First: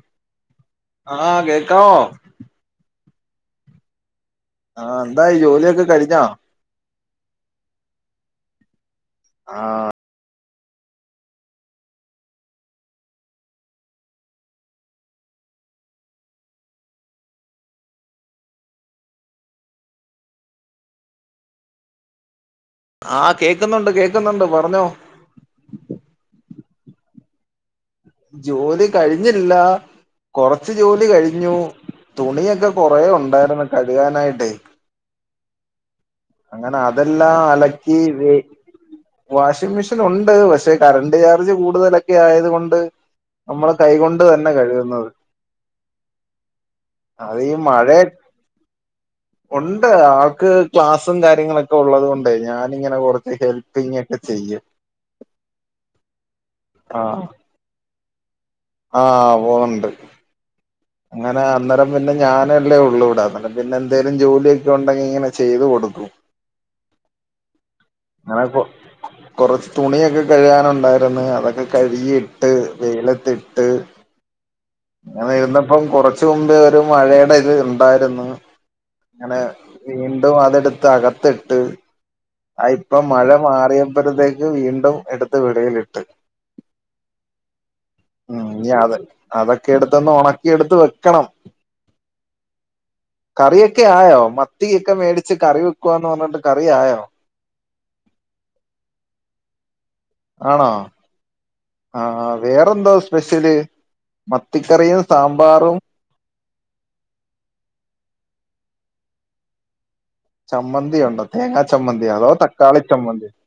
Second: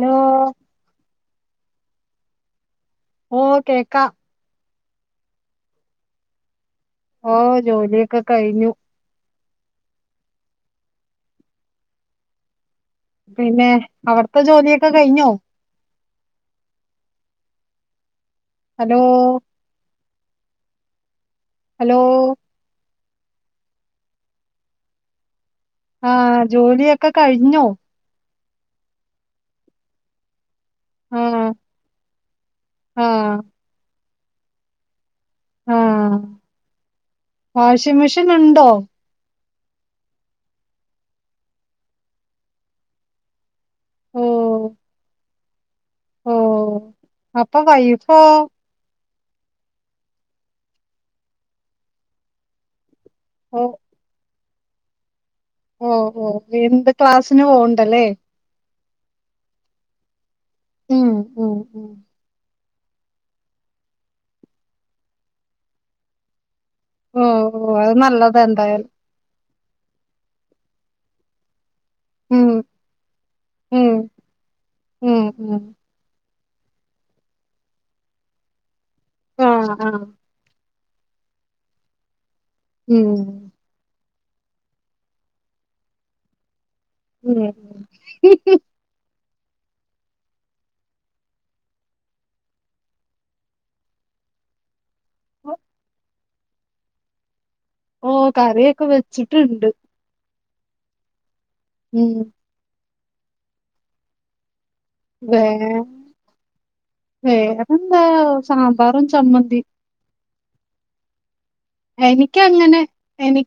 Hello ആ കേക്കാവോ ഓ കേക്കാം ആ എന്തായി ജോലിയൊക്കെ കഴിഞ്ഞോ ഓ ജോലിയൊക്കെ കഴിഞ്ഞു ആ പിന്നെ അവിടത്തെ ജോലിയൊക്കെ കഴിഞ്ഞോ ഹലോ ഹലോ ആ കേക്കുന്നൊണ്ട് കേക്കുന്നൊണ്ട് പറഞ്ഞോ ആഹ് ജോലിയൊക്കെ കഴിഞ്ഞോ ജോലി കഴിഞ്ഞില്ല കൊറച്ചു ജോലി ആ കഴിഞ്ഞു തുണിയൊക്കെ കൊറേ ആ ഉണ്ടായിരുന്നു കഴുകാനായിട്ടെ ആഹ് അങ്ങനെ അതെല്ലാം അലക്കി വെ ഉണ്ടോ വാഷിംങ്ങ് മെഷീൻ ഒണ്ട് പക്ഷെ കറണ്ട് ചാർജ് കൂടുതലൊക്കെ ആയത് കൊണ്ട് നമ്മള് ഓ കൈകൊണ്ട് തന്നെ കഴുകുന്നത് ഓ അത് ഈ അപ്പൊ മഴേ വൈഫോ ഒണ്ട് ആൾക്ക് ക്ലാസ്സും കാര്യങ്ങളൊക്കെ ഉള്ളത് കൊണ്ടേ ഞാനിങ്ങനെ കൊറച് ച്ച് ഓ ഹെൽപ്പിങ്ങൊക്കെ ചെയ്യും ഓഹ് ഓഹ് എന്ത് ആഹ് ക്ലാസ്സിന് പോണ്ടല്ലേ ആഹ് പോണൊണ്ട് ഉം അങ്ങനെ ഉം ഉം അന്നേരം പിന്നെ ഞാന് ഹെൽ ല്ലേ ഉള്ളൂടാന്നേരം പിന്നെ എന്തേലും ജോലിയൊക്കെ ഉണ്ടെങ്കി ഇങ്ങനെ ചെയ്തു കൊടുക്കും ഓഹ് ഓഹ് അത് നല്ലത അങ്ങനെ കൊ എന്തായാലും കൊറച്ച് തുണിയൊക്കെ കഴുകാനുണ്ടായിരുന്നു അതൊക്കെ ഉം കഴുകിട്ട് വെയ്ലത്തിട്ട് ഉം ഉം ഉം അങ്ങനെയിരുന്നപ് പ്പം കുറച്ച് മുമ്പേ ഒരു മഴേട ഇത് ഉണ്ടാരുന്നു അങ്ങനെ ആ ആ വീ ണ്ടും അതടുത്ത് അകത്തിട്ട് ഇപ്പ ഉം മഴ മാറിയ പ്പഴത്തേക്ക് വീണ്ടും എടുത്ത് വെളിയിലിട്ട് ഉം ആഹ് അതെ അതൊക്കെ എടുത്ത് ഒന്ന്‌ ഉണക് ക്കി എടുത്ത് വെയ്ക്കണം കറിയൊക്കെ ആയോ മ- ത്തിക്കെ മേടിച്ച് കറി വെക്കുവാന്ന് പറഞ്ഞിട്ട് കറിയായോ ഓ കറിയൊക്കെ വെച്ചിട്ടുണ്ട് ആണോ ഉം ആഹ് വേറെന്തോ സ്പെഷ്യല് മത്തിക്കറിയും വേ സാമ്പാറും വേറെന്താ സാമ്പാറും ചമ്മന്തിയും ചമ്മന്തി ഉണ്ടോ തേങ്ങാ ചമ്മന്തി അതോ എനിക്കങ്ങനെ തക്കാളി ചമ്മന്തിയൊ എനി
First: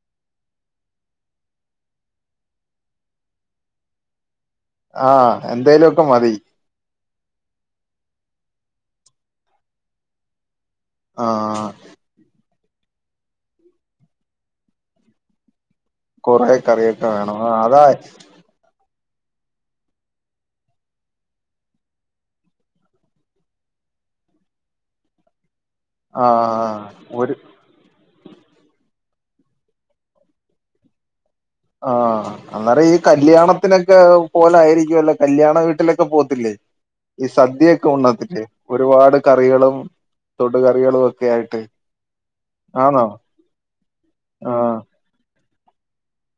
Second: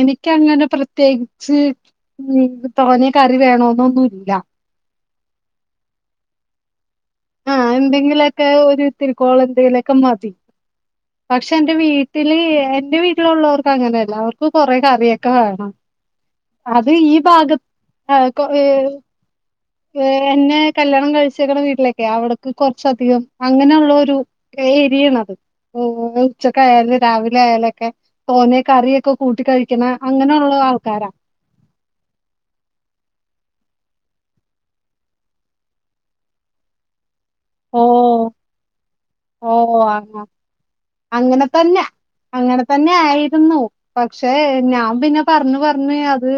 എനിക്കങ്ങനെ പ്രത്യേകിച്ച് തോന്നിയ കറി വേണോന്നൊന്നുമില്ല ആഹ് എന്തേലുമൊക്കെ മതി ആഹ് എന്തെങ്കിലുമൊക്കെ ഒരു ഇതിരിക്കോളും എന്തെങ്കിലൊക്കെ മതി ആ പക്ഷെ എന്റെ വീട് ട്ടില് എന്റെ വീട്ടിലുള്ളവർക്ക് അങ്ങനെയല്ല അവർക്ക് കുറെേ കറിയൊക്കെ വേണം. കുറേ കറിയൊക്കെ വേണം ആഹ് അതായി കൊറേ ഏഹ് എന്നെ കല്യാണം കഴിച്ചേക്കണ വീട്ടിലേക്കെ അവിടക്ക് കുറച്ച അധികം അങ്ങനെയുള്ള ഒരു ക്കെ എരിയണം ആ ഉച്ചക്കായാലും ഒരു രാവിലെ ആയാലൊക്കെ തോനെ കറിയൊക്കെ കൂട്ടി കഴിക്കണ അങ്ങനെയുള്ള ആൾക്കാരാ ആഹ് അന്നേരംഈ കല്യാണത്തിനൊക്കെ പോലെ ആയിരിക്കുമല്ലോ കല്യാണ വീട്ടിലൊക്കെ പോത്തില്ലേ ഈ സദ്യയൊക്കെ ഓഹ് ഉണ്ണത്തില്ലേ ഒരുപാട് കറികളും ഓഹ് അങ്ങ തൊടു കറികളും ഒക്കെ അങ്ങനെ ആയിട്ട് തന്നെ അങ്ങനെ തന്നെ ആണോ ആയിരുന്നു പക്ഷെ ആ ഞാൻ പിന്നെ പറഞ്ഞ് പറഞ്ഞ് അത്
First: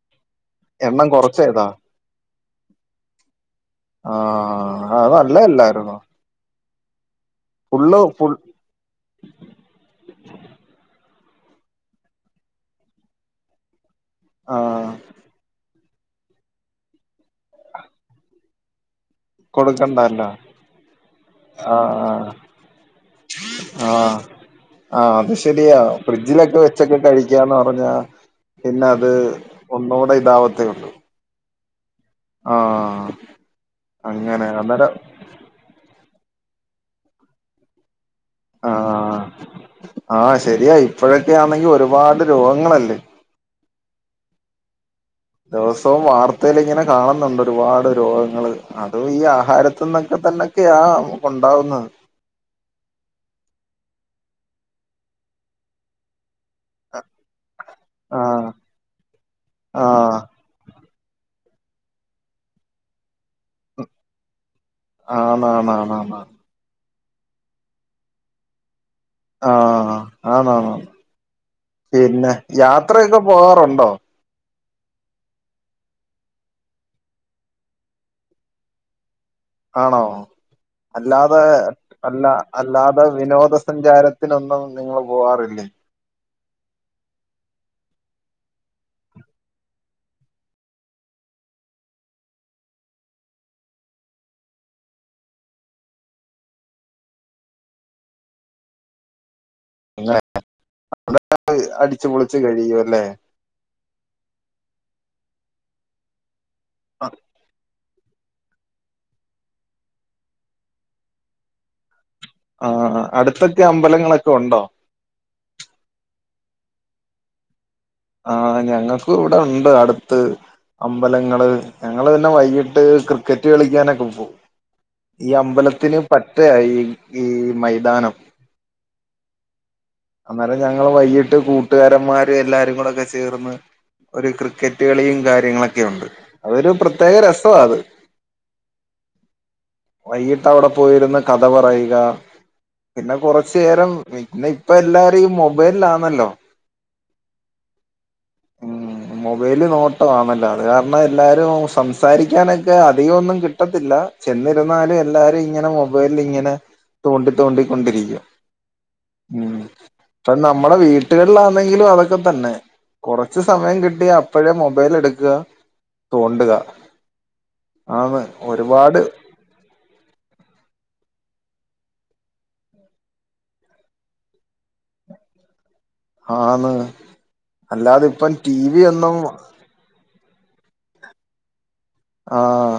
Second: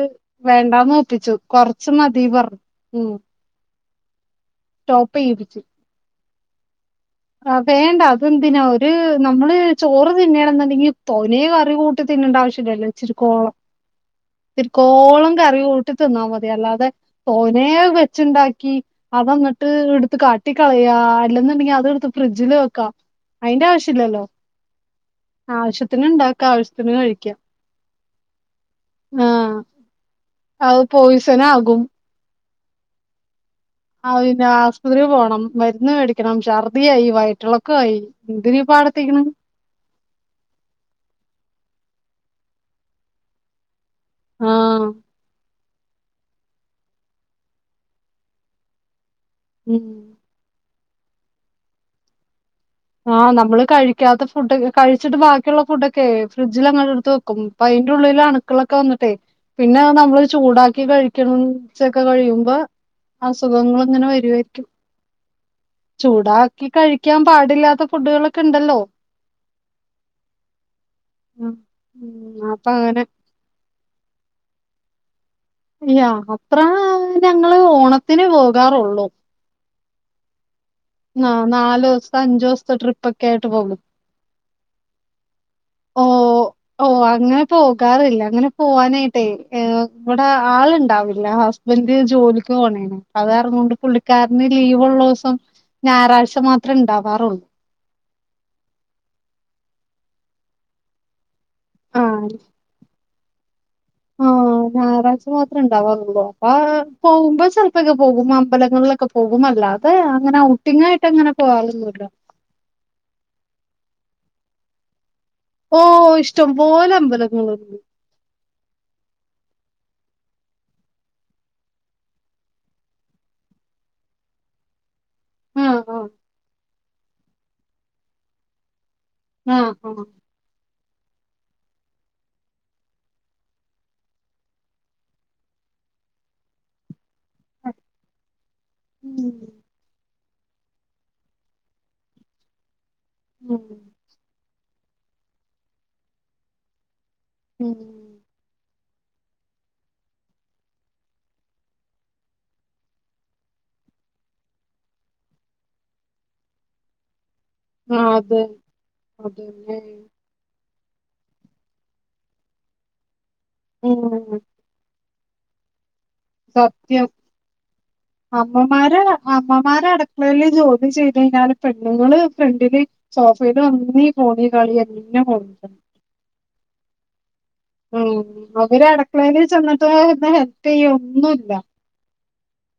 വേണ്ടാന്ന് എണ്ണം ഒപ്പിച്ചു കൊറച്ചേതാ കുറച്ചു മതി വറുത്തു ആഹ് അത് ചെയ്യിപ്പിച്ചു. നല്ലതല്ലായിരുന്നൊ ആഹ് വേണ്ട ഫുൾ അതന്തിനാ ഒര് ഒര് നമ്മള് ചോറ് തിന്നേണം എന്നുണ്ടെങ്കിൽ തോനെ കറി കൂട്ട് തിന്നേണ്ട ആവശ്യമില്ലല്ലോ ഇച്ചിരി കോളം [inaudible] ഇത്തിരിക്കോളം കറി കൂട്ടി തിന്നാൽ മതി അല്ലാതെ തോനെ വെച്ചുണ്ടാക്കി അത് എന്നട്ട് എടുത്ത് കൊടുക്കണ്ടല്ലോ കാട്ടികളയാ അല്ലെന്നുണ്ടെങ്കി അത് എടുത്ത് ആഹ് ഫ്രിഡ്ജില് വെക്കാ അയ്ന്റെ ആഹ് ആഹ് ആവശ്യല്ലല്ലോ ആഹ് അത് ശെരിയാ ആവശ്യത്തിന് ഇണ്ടാക്ക ഫ്രിഡ്ജിലൊക്കെ ആവശ്യത്തിന് വെച്ചൊക്കെ കഴിക്ക കഴിക്കാന്ന് പറഞ്ഞാ പിന്നെ അത് ആഹ് ഒന്നൂടെ ഇതാവത്തേ അത് ഉള്ളൂ പോയിസനാകും ആഹ് ആഹ് പിന്നെ അങ്ങനെ അന്നേരം ആശുപത്രി പോണം മരുന്ന് മേടിക്കണം ഛർദ്ദിയായി വയറ്റുളക്കമായി എന്തിനാ ആഹ് പാടത്തിക്കണ് ആഹ് ശരിയാ ഇപ്പോഴൊക്കെയാണെങ്കി ഒരുപാട് രോഗങ്ങളല്ലേ ആഹ് ദിവസവും വാർത്തയിൽ ഇങ്ങനെ കാണുന്നുണ്ട് ഒരുപാട് രോഗങ്ങൾ അതും ഈ ഉം ആഹാരത്തിന്നൊ ക്കെ തന്നൊക്കെയാ ഉണ്ടാവുന്നത് ആഹ് നമ്മൾ കഴിക്കാത്ത ഫുഡൊക്കെ കഴിച്ചിട്ട് ബാക്കിയുള്ള ഫുഡൊക്കെ ഫ്രിഡ്ജിൽ അങ്ങട്ട് എടുത്ത് വെയ്ക്കും അപ്പ അയ്ന്റെ ഉള്ളിലെ ആഹ് അണുക്കളൊക്കെ വന്നിട്ടെ പിന്നെണ് ആഹ് നമ്മൾ ചൂടാക്കി കഴിക്കണ കഴിച്ചൊക്കെ കഴിയുമ്പോ അസുഖങ്ങൾ ഇങ്ങനെ വരുവായിരിക്കും. ആന്ന് ആന്നാ ആന്നാ ആഹ് ഇ കഴിക്കാൻ പാടില്ലാത്ത ഫുഡുകളൊക്കെണ്ടല്ലോ ആഹ് ആണാണോ ഉം പിന്നെ ഉം അപ്പൊ അങ്ങനെ യാത്രയൊക്കെ പോവാറുണ്ടോ യാത്ര ഞങ്ങള് ഓണത്തിന് പോകാറൊള്ളൂ ആണോ നാ അല്ലാതെ നാല് ദിവസത്തെ അല്ല അഞ്ചു ദിവസത്തെ അല്ലാതെ ട്രിപ്പൊക്കെ ആയിട്ട് വിനോദ പോകും സഞ്ചാരത്തിനൊന്നും നിങ്ങൾ പോവാറില്ലേ ഓഹ് ഓഹ് അങ്ങനെ പോകാറില്ല അങ്ങനെ പോവാനായിട്ടേ എഹ് വ ട്ടാ ആൾ ണ്ടാവില്ല ഹസ്ബന്റ് ജോലിക്ക് പോണേ അത് കാരണംകൊണ്ട് പുള്ളിക്കാരന് ലീവ് ഉള്ളസം ഞായറാഴ്ച മാത്രം ണ്ടാവാറുള്ളൂ അങ്ങനെ അവിടെ അടിച്ചുപൊളിച്ചു കഴിയുല്ലേ ആഹ് ഞായറാഴ്ച മാത്ര ഉണ്ടാവാറുള്ളൂ ആഹ് ആ പോക്പോ ചെലപ്പോക്കെ പോകും അമ്പലങ്ങളിലൊക്കെ പോവുമല്ലാതെ അങ്ങനെഔട്ടിങ്ങായിട്ട് അങ്ങനെ പോവലില്ലല്ലോ ആഹ് അഹ് അടുത്തൊക്കെ അമ്പലങ്ങളൊക്കെ ഉണ്ടോ ഓഹ് ഇഷ്ടം പോലെ അമ്പലങ്ങളുണ്ട് ആഹ് ഞങ്ങക്ക് ഇവിടെ ഉണ്ട് അടുത്ത് അമ്പലങ്ങള് ഞങ്ങള് തന്നെ വൈകിട്ട് ക്രിക്കറ്റ് കളിക്കാനൊക്കെ പോ ഈ ആഹ് അമ്പലത്തിന് ആഹ് പറ്റ ഈ ഈ മൈതാനം ആഹ് ആഹ് അന്നേരം ഞങ്ങള് വൈകിട്ട് കൂട്ടുകാരന്മാര് എല്ലാരും കൂടെക്കെ ചേർന്ന് ഒരു ക്രിക്കറ്റ് കളിയും കാര്യങ്ങളൊക്കെ ഉണ്ട് അതൊരു പ്രത്യേക രസമാ ആഹ് അത് ഉം വൈകിട്ട് അവിടെ പോയിര്ന്ന് കഥ പറയുക പിന്നെ ഉം കുറച്ചേരം മിന്നപ്പൊ എല്ലാരും ഈ മൊബൈലാന്നല്ലോ ഉം ഉം മൊബൈല് നോട്ട് വാണല്ലോ അത് കാരണം എല്ലാരും സംസാരിക്കാനൊക്കെ അധികന്നും കിട്ടത്തില്ല ചെന്നിരുന്നാലും എല്ലാരും ഇങ്ങനെ മൊബൈലി ഇങ്ങനെ തോണ്ടി ആഹ് തോണ്ടിക്കൊണ്ടിരിക്കും അതെ ഉം അതന്നെ പ നമ്മുടെ വീട്ടുകളിലാണെങ്കിലും അതൊക്കെ തന്നെ കുറച് സമയം കിട്ടി ഉം അപ്പഴേ മൊബൈൽ എടുക്ക സത്യം ആന്ന് ഒരുപാട് അമ്മമാരാ അമ്മമാരു അടുക്കളയില് ജോലി ചെയ്ത് കഴിഞ്ഞാല് പെണ്ണുങ്ങള് ഫ്രണ്ടില് സോഫയിലും അന്നീ ഫോണീ കളി എല്ലാം [unintelligible] ആന്ന് അല്ലാതെ ഇപ്പം ടി ഉം വി അവര് ഒന്നും അടുക്കളയിൽ ചെന്നിട്ട് ഒന്ന് ഹെൽപ് ചെയ്യും ഒന്നും ഇല്ല ആഹ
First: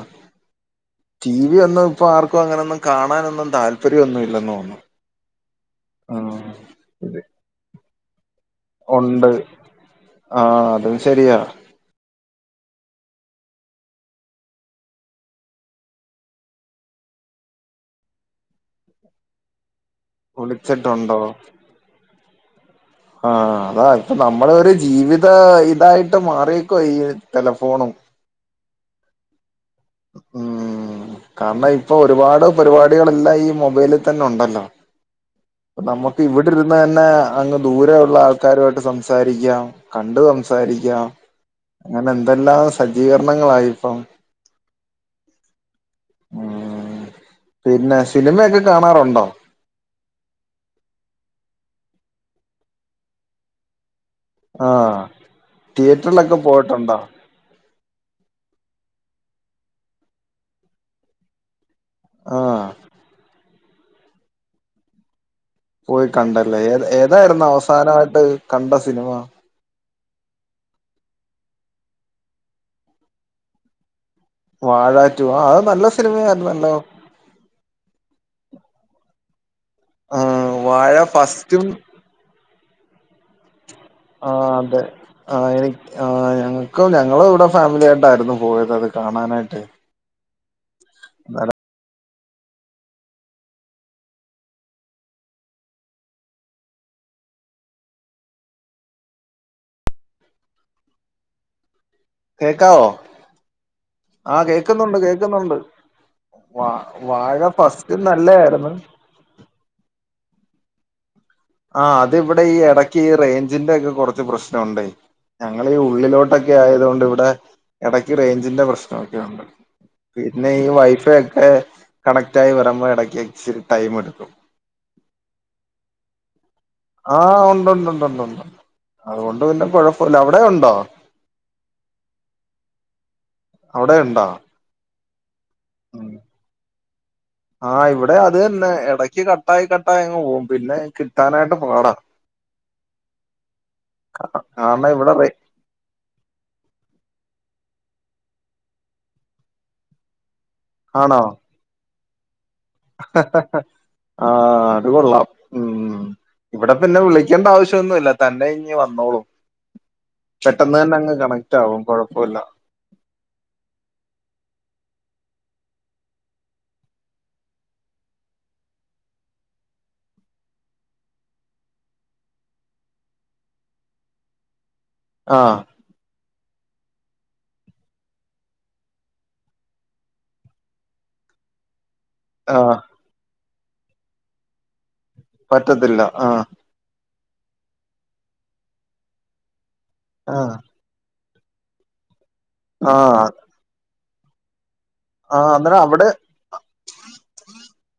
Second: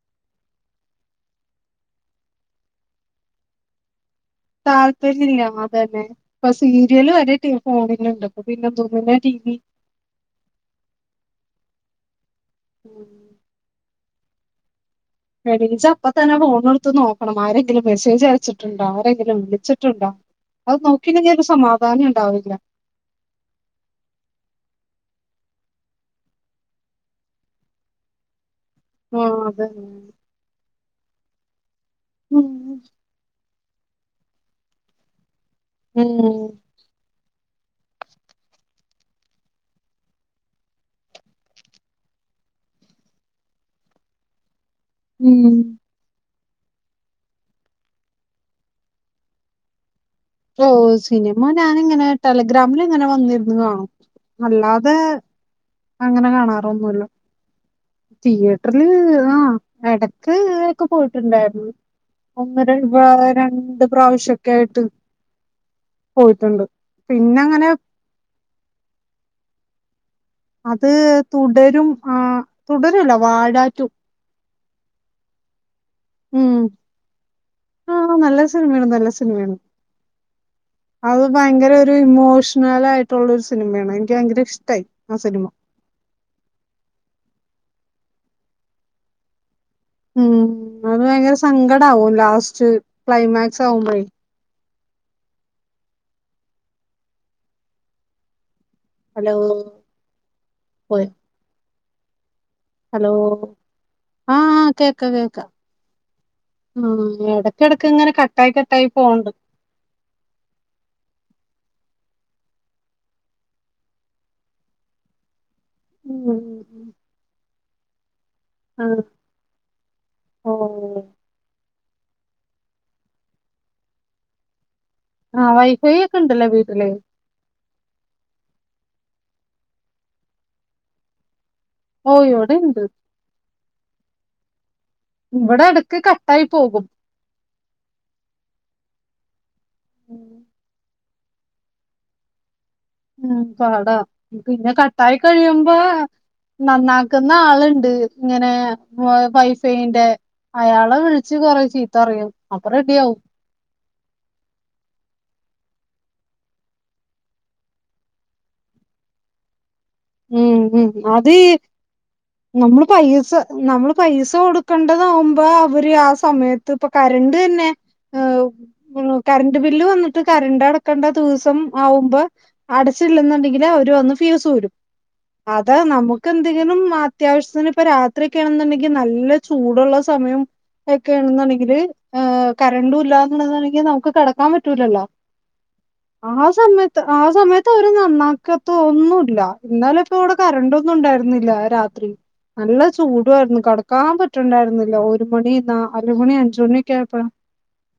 ടി വി ഒന്നും ഇപ്പൊ ആർക്കും അങ്ങനൊന്നും കാണാനൊന്നും താല്പര്യ ചെടിയൊന്നുമില്ലന്നോ താല്പര്യംമില്ല അത് തന്നെ ഇപ്പൊ സീരിയല് ഇത് വരെ ടി ഫോണിലുണ്ട് പ്പ പിന്നെ എന്തോന്നെ ടി വി ആഹ അതും ശരിയാ എണീച്ച അപ്പ തന്നെ ഫോണ എടുത്ത് നോക്കണം ആരെങ്കിലും മെസ്സേജ് അയച്ചിട്ടുണ്ടോ ആരെങ്കിലും വിളിച്ചിട്ടുണ്ടോ? അത് വിളിച്ചിട്ടുണ്ടോ നോക്കില്ലങ്കിൽ ഒരു സമാധാനം ഉണ്ടാവില്ല ആഹ അതാ ഇപ്പൊ നമ്മളെ ഒരു ജീവിത ഇതായിട്ട് മാറക്കോ ഈ ഒരു ടെലഫോണും ആഹ അതെനെ ഉം കാരണം ഇപ്പൊ ഒരുപാട് ഉം പരിപാടികൾെല്ലാം ഈ മൊബൈലിൽ തന്നെ ഉണ്ടല്ലോ ഉം നമ്മക്ക് ഇവിടെ ഇരു അന്ന് തന്നെ അങ്ങ് ദൂരെ ഉള്ള ആൾക്കാരുമായിട്ട് സംസാരിക്കാം കണ്ട് സംസാരിക്കാം അങ്ങനെ എന്തെല്ലാം സജ്ജീകരണങ്ങളായി ഇപ്പം ഉം ഉ പിന്നെ സിനിമയൊക്കെ കാണാറുണ്ടോ? ഓ് സിനിമ ഞാാനിങ്ങനെ ടെലഗ്രാമിൽ ഇങ്ങനെ വന്നിരുന്നു കാണും അല്ലാതെ ആഹ് അങ്ങനെ തിയേറ്ററിലൊക്കെ പോയിട്ടുണ്ടോ കാണാറൊന്നുല്ല തിയേറ്ററില് ആ എടക്ക് ഒക്കെ പോയിട്ടുണ്ടായിരുന്നു ഒന്ന് ആഹ് ര രണ്ട് പ്രാവിശ്യക്കെആയിട്ട് പോയി കണ്ടല്ലേ ഏത് ഏതായിരുന്നു പിന്നങ്ങനെ അവസാനമായിട്ട് കണ്ട സിനിമ അത് തുടരും ആ തുടരുല്ല വാഴാറ്റു വാഴാറ്റു ആ അത് നല്ല സിനിമ ആയിരുന്നല്ലോ. ആഹ നല്ല സിനിമയാണ് നല്ല സിനിമയാണ് ആ വാഴ അത് ഫസ്റ്റും ഭയങ്കര ഒരു ഇമോഷണൽ ആായിട്ടുള്ള ഒരു സിനിമയാണ്. ആ ഭയങ്കര അതെ ഇഷ്ടായി ആ സിനിമ. എനിക്ക്. ആഹ ഞങ്ങൾക്കും ഞങ്ങൾ ഇവിടെ ഫാമിലി ആായിട്ടായിരുന്നു പോയത് അത് കാണാനായിട്ട്. ഉം അത് ഭയങ്കര അന്നേരം സങ്കടമാവും ലാസ്റ്റ് ക്ലൈമാക്സ് ആകുമ്പഴേ. ഹലോ പോയോ. കേക്കാവോ ആഹ ആഹ് കേക്കുന്നുണ്ട് കേക്ക കേക്ക കേക്കുന്നുണ്ട്. വാ ഉം വാഴ എടക്കെടക്ക് ഫസ്റ്റ് ഇങ്ങനെ കട്ടായി നല്ലായിരുന്നു. കട്ടായി പോണ്ട് ആഹ അത് ഇവിടെ ഈ എടക്ക് ഈ റേഞ്ചിന്റെ ഒക്കെ കുറച്ച് പ്രശ്നമുണ്ടേ. ഞങ്ങള് ഈ ഉം ഉള്ളിലോട്ടൊക്കെ ആയതുകൊണ്ട് ഇവിടെ. ഇടയ്ക്ക് റേഞ്ചിന്റെ ആഹ് പ്രശ്നമൊക്കെ ഉണ്ട് പിന്നെ ഓ ഈ വൈഫൈ ഒക്കെ. കണക്റ്റായി വരുമ്പോൾ ഇടയ്ക്ക് ഇച്ചിരി ടൈം എടുക്കും. ആഹ വൈഫൈ ഒക്കെ ഇണ്ടല്ലേ വീട്ടില്. ആഹ് ഉണ്ട് ഉണ്ട് ഉണ്ട് ഉണ്ട് ഉണ്ട് അതുകൊണ്ട് പിന്നെ കുഴപ്പമില്ല അവിടെ ഉണ്ടോ. ഓ ഇവിടെ ഉണ്ട്. അവിടെ ഉണ്ടോ. ഇവിടെ എടുക്ക് കട്ടായി പോകും. ആഹ് ഇവിടെ അത് തന്നെ ഇടക്ക് കട്ടായി കട്ടായി അങ്ങ് പോകും ഉം പിന്നെ കിട്ടാനായിട്ട് പാടാ. ഉം പാടാ പിന്നെ കാരണം ഇവിടെ കട്ടായി റേ കഴിയുമ്പോ. നന്നാക്കുന്ന ആളുണ്ട് ഇങ്ങനെ വൈഫൈന്റെ. അയാളെ ആണോ വിളിച്ച് കൊറേ ചീത്ത പറയും അപ്പൊ റെഡി ആവും. ആഹ അത് കൊൊള്ളാം ഉ. ഇവിടെ പിന്നെ വിളിക്കേണ്ട ആവശ്യം ഒന്നുമില്ല തന്നെ ഇഞ്ഞ് വന്നോളൂ. ഉം പെട്ടെന്ന് ഉം തന്നെ അങ്ങ് അത് ഈ കണക്ട് ആകും കൊഴപ്പമില്ല. നമ്മള് പൈസ നമ്മള് പൈസ കൊടുക്കേണ്ടത് ആകു ബോ അവര് ആ സമയത്ത് ഇപ്പ കരണ്ട് തന്നെ. [unintelligible] [unintelligible] കറണ്ട് ബില്ല് വന്നിട്ട് കറണ്ട് അടക്കണ്ട ദിവസം ആവുമ്പോ. അടച്ചില്ലെന്നണ്ടെങ്കില് അവര് വന്ന് ഫീസ് ഊരും ആഹ് അത് നമുക്ക്. എന്തെങ്കിലും അത്യാവശ്യത്തിന് ഇപ്പ രാത്രിയൊക്കെ ആണെന്നുണ്ടെങ്കിൽ നല്ല ചൂടുള്ള സമയം. ഒക്കെയ ആണെന്നാണെങ്കില്. ആഹ് കരണ്ടും ഇല്ലന്ന് ഉള്ളതാണെങ്കിൽ നമുക്ക് കിടക്കാൻ പറ്റൂലല്ലോ പറ്റത്തില്ല ആ ആഹ് സമയത്ത്. ആ സമയത്ത് അവര് നന്നാക്കാത്തോ ഒന്നില്ല എന്നാൽ ഇപ്പ ഇവിടെ ആഹ് കരണ്ട. ണ്ടായിരുന്നില്ല രാത്രി നല്ല ആഹ് ചൂടുായിരുന്നു കിടക്കാൻ പറ്റണ്ടായിരുന്നില്ല ഒരു. നാല് മണി അന്നേരം അല്മണി അഞ്ച് മണിയൊക്കെ ആയപ്പഴ.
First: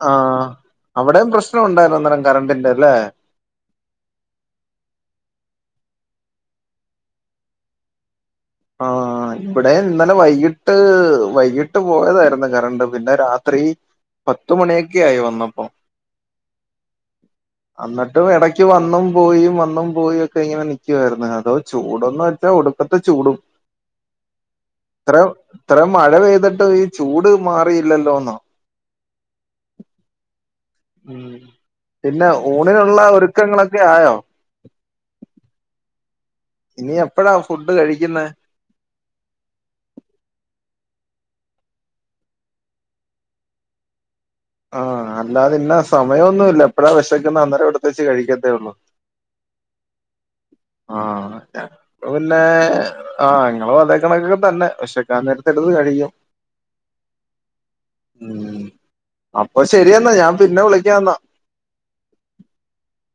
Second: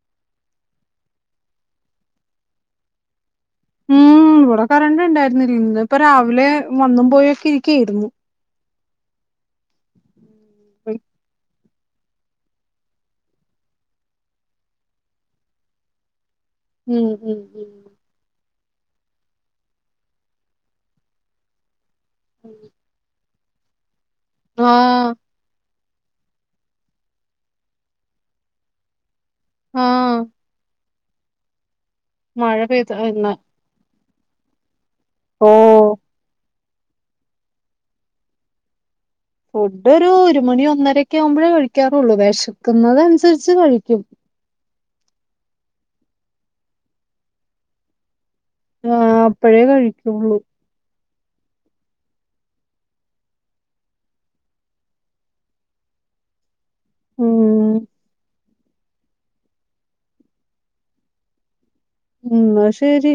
ആഹ അവിടെയും പ്രശ്നം ഉണ്ടായിരുന്നു അന്നരം കറണ്ടിന്റെ അല്ലേ. ഉം ഇവിടെ കറണ്ടിണ്ടായിരുന്നില്ല ഇന്ന് ഇപ്പൊ രാവിലെ വന്നും പോയൊക്കെ ഇരിക്കായിരുന്നു. ആ ഇവിടെ ഇന്നലെ വൈകിട്ട് വൈകിട്ട്. പോയതായിരുന്നു കറണ്ട് പിന്നെ രാത്രി പത്ത് മണിയൊക്കെ ആയി വന്നപ്പോ. ഉം ഉം. ഉം എന്നിട്ടും ഇടക്ക് വന്നും പോയി വന്നും പോയി ഒക്കെ ഇങ്ങനെ നൽക്കുവായിരുന്നു അതോ ചൂടൊന്നും. ഒടുക്കത്തെ ചൂടും. ആഹ. ഇത്ര ഇത്ര മഴ പെയ്തിട്ട് ഈ ചൂട് മാറിയില്ലല്ലോ എന്ന. ആഹ. പിന്നെ മഴ പെയ്ത ഊണിനുള്ള ഇന്ന് ഒരുക്കങ്ങളൊക്കെ ആയോ. ഓ. ഇനി എപ്പഴാ ഫുഡ് കഴിക്കുന്ന. ഫുഡ് ഒരു മണി ഒന്നരക്കെ ആകുമ്പോഴേ കഴിക്കാറുള്ളൂ വിശക്കുന്നത അനുസരിച്ച് കഴിക്കും. ആ അല്ലാതെ ഇന്ന സമയൊന്നുല്ല എപ്പഴാ വിശക്കുന്ന അന്നേരം എടുത്തേ ച്ച് കഴിക്കത്തേള്ളൂ ആ അപ്പഴേ കഴിയ്ക്കുള്ളൂ ആണ് ന്നെ ങ്ങളുവതേ കണക്കൊക്കെ തന്നെവെശക്കാനേരത്തെടുത്ത് കഴിക്കും ഉം ഉഹ്‌ അപ്പൊ ശരിയെന്നാ ഞാൻ പിന്നെ വിളിയ്ക്കാന്നാ ഉം ഹ്‌ ന്നാ ശരി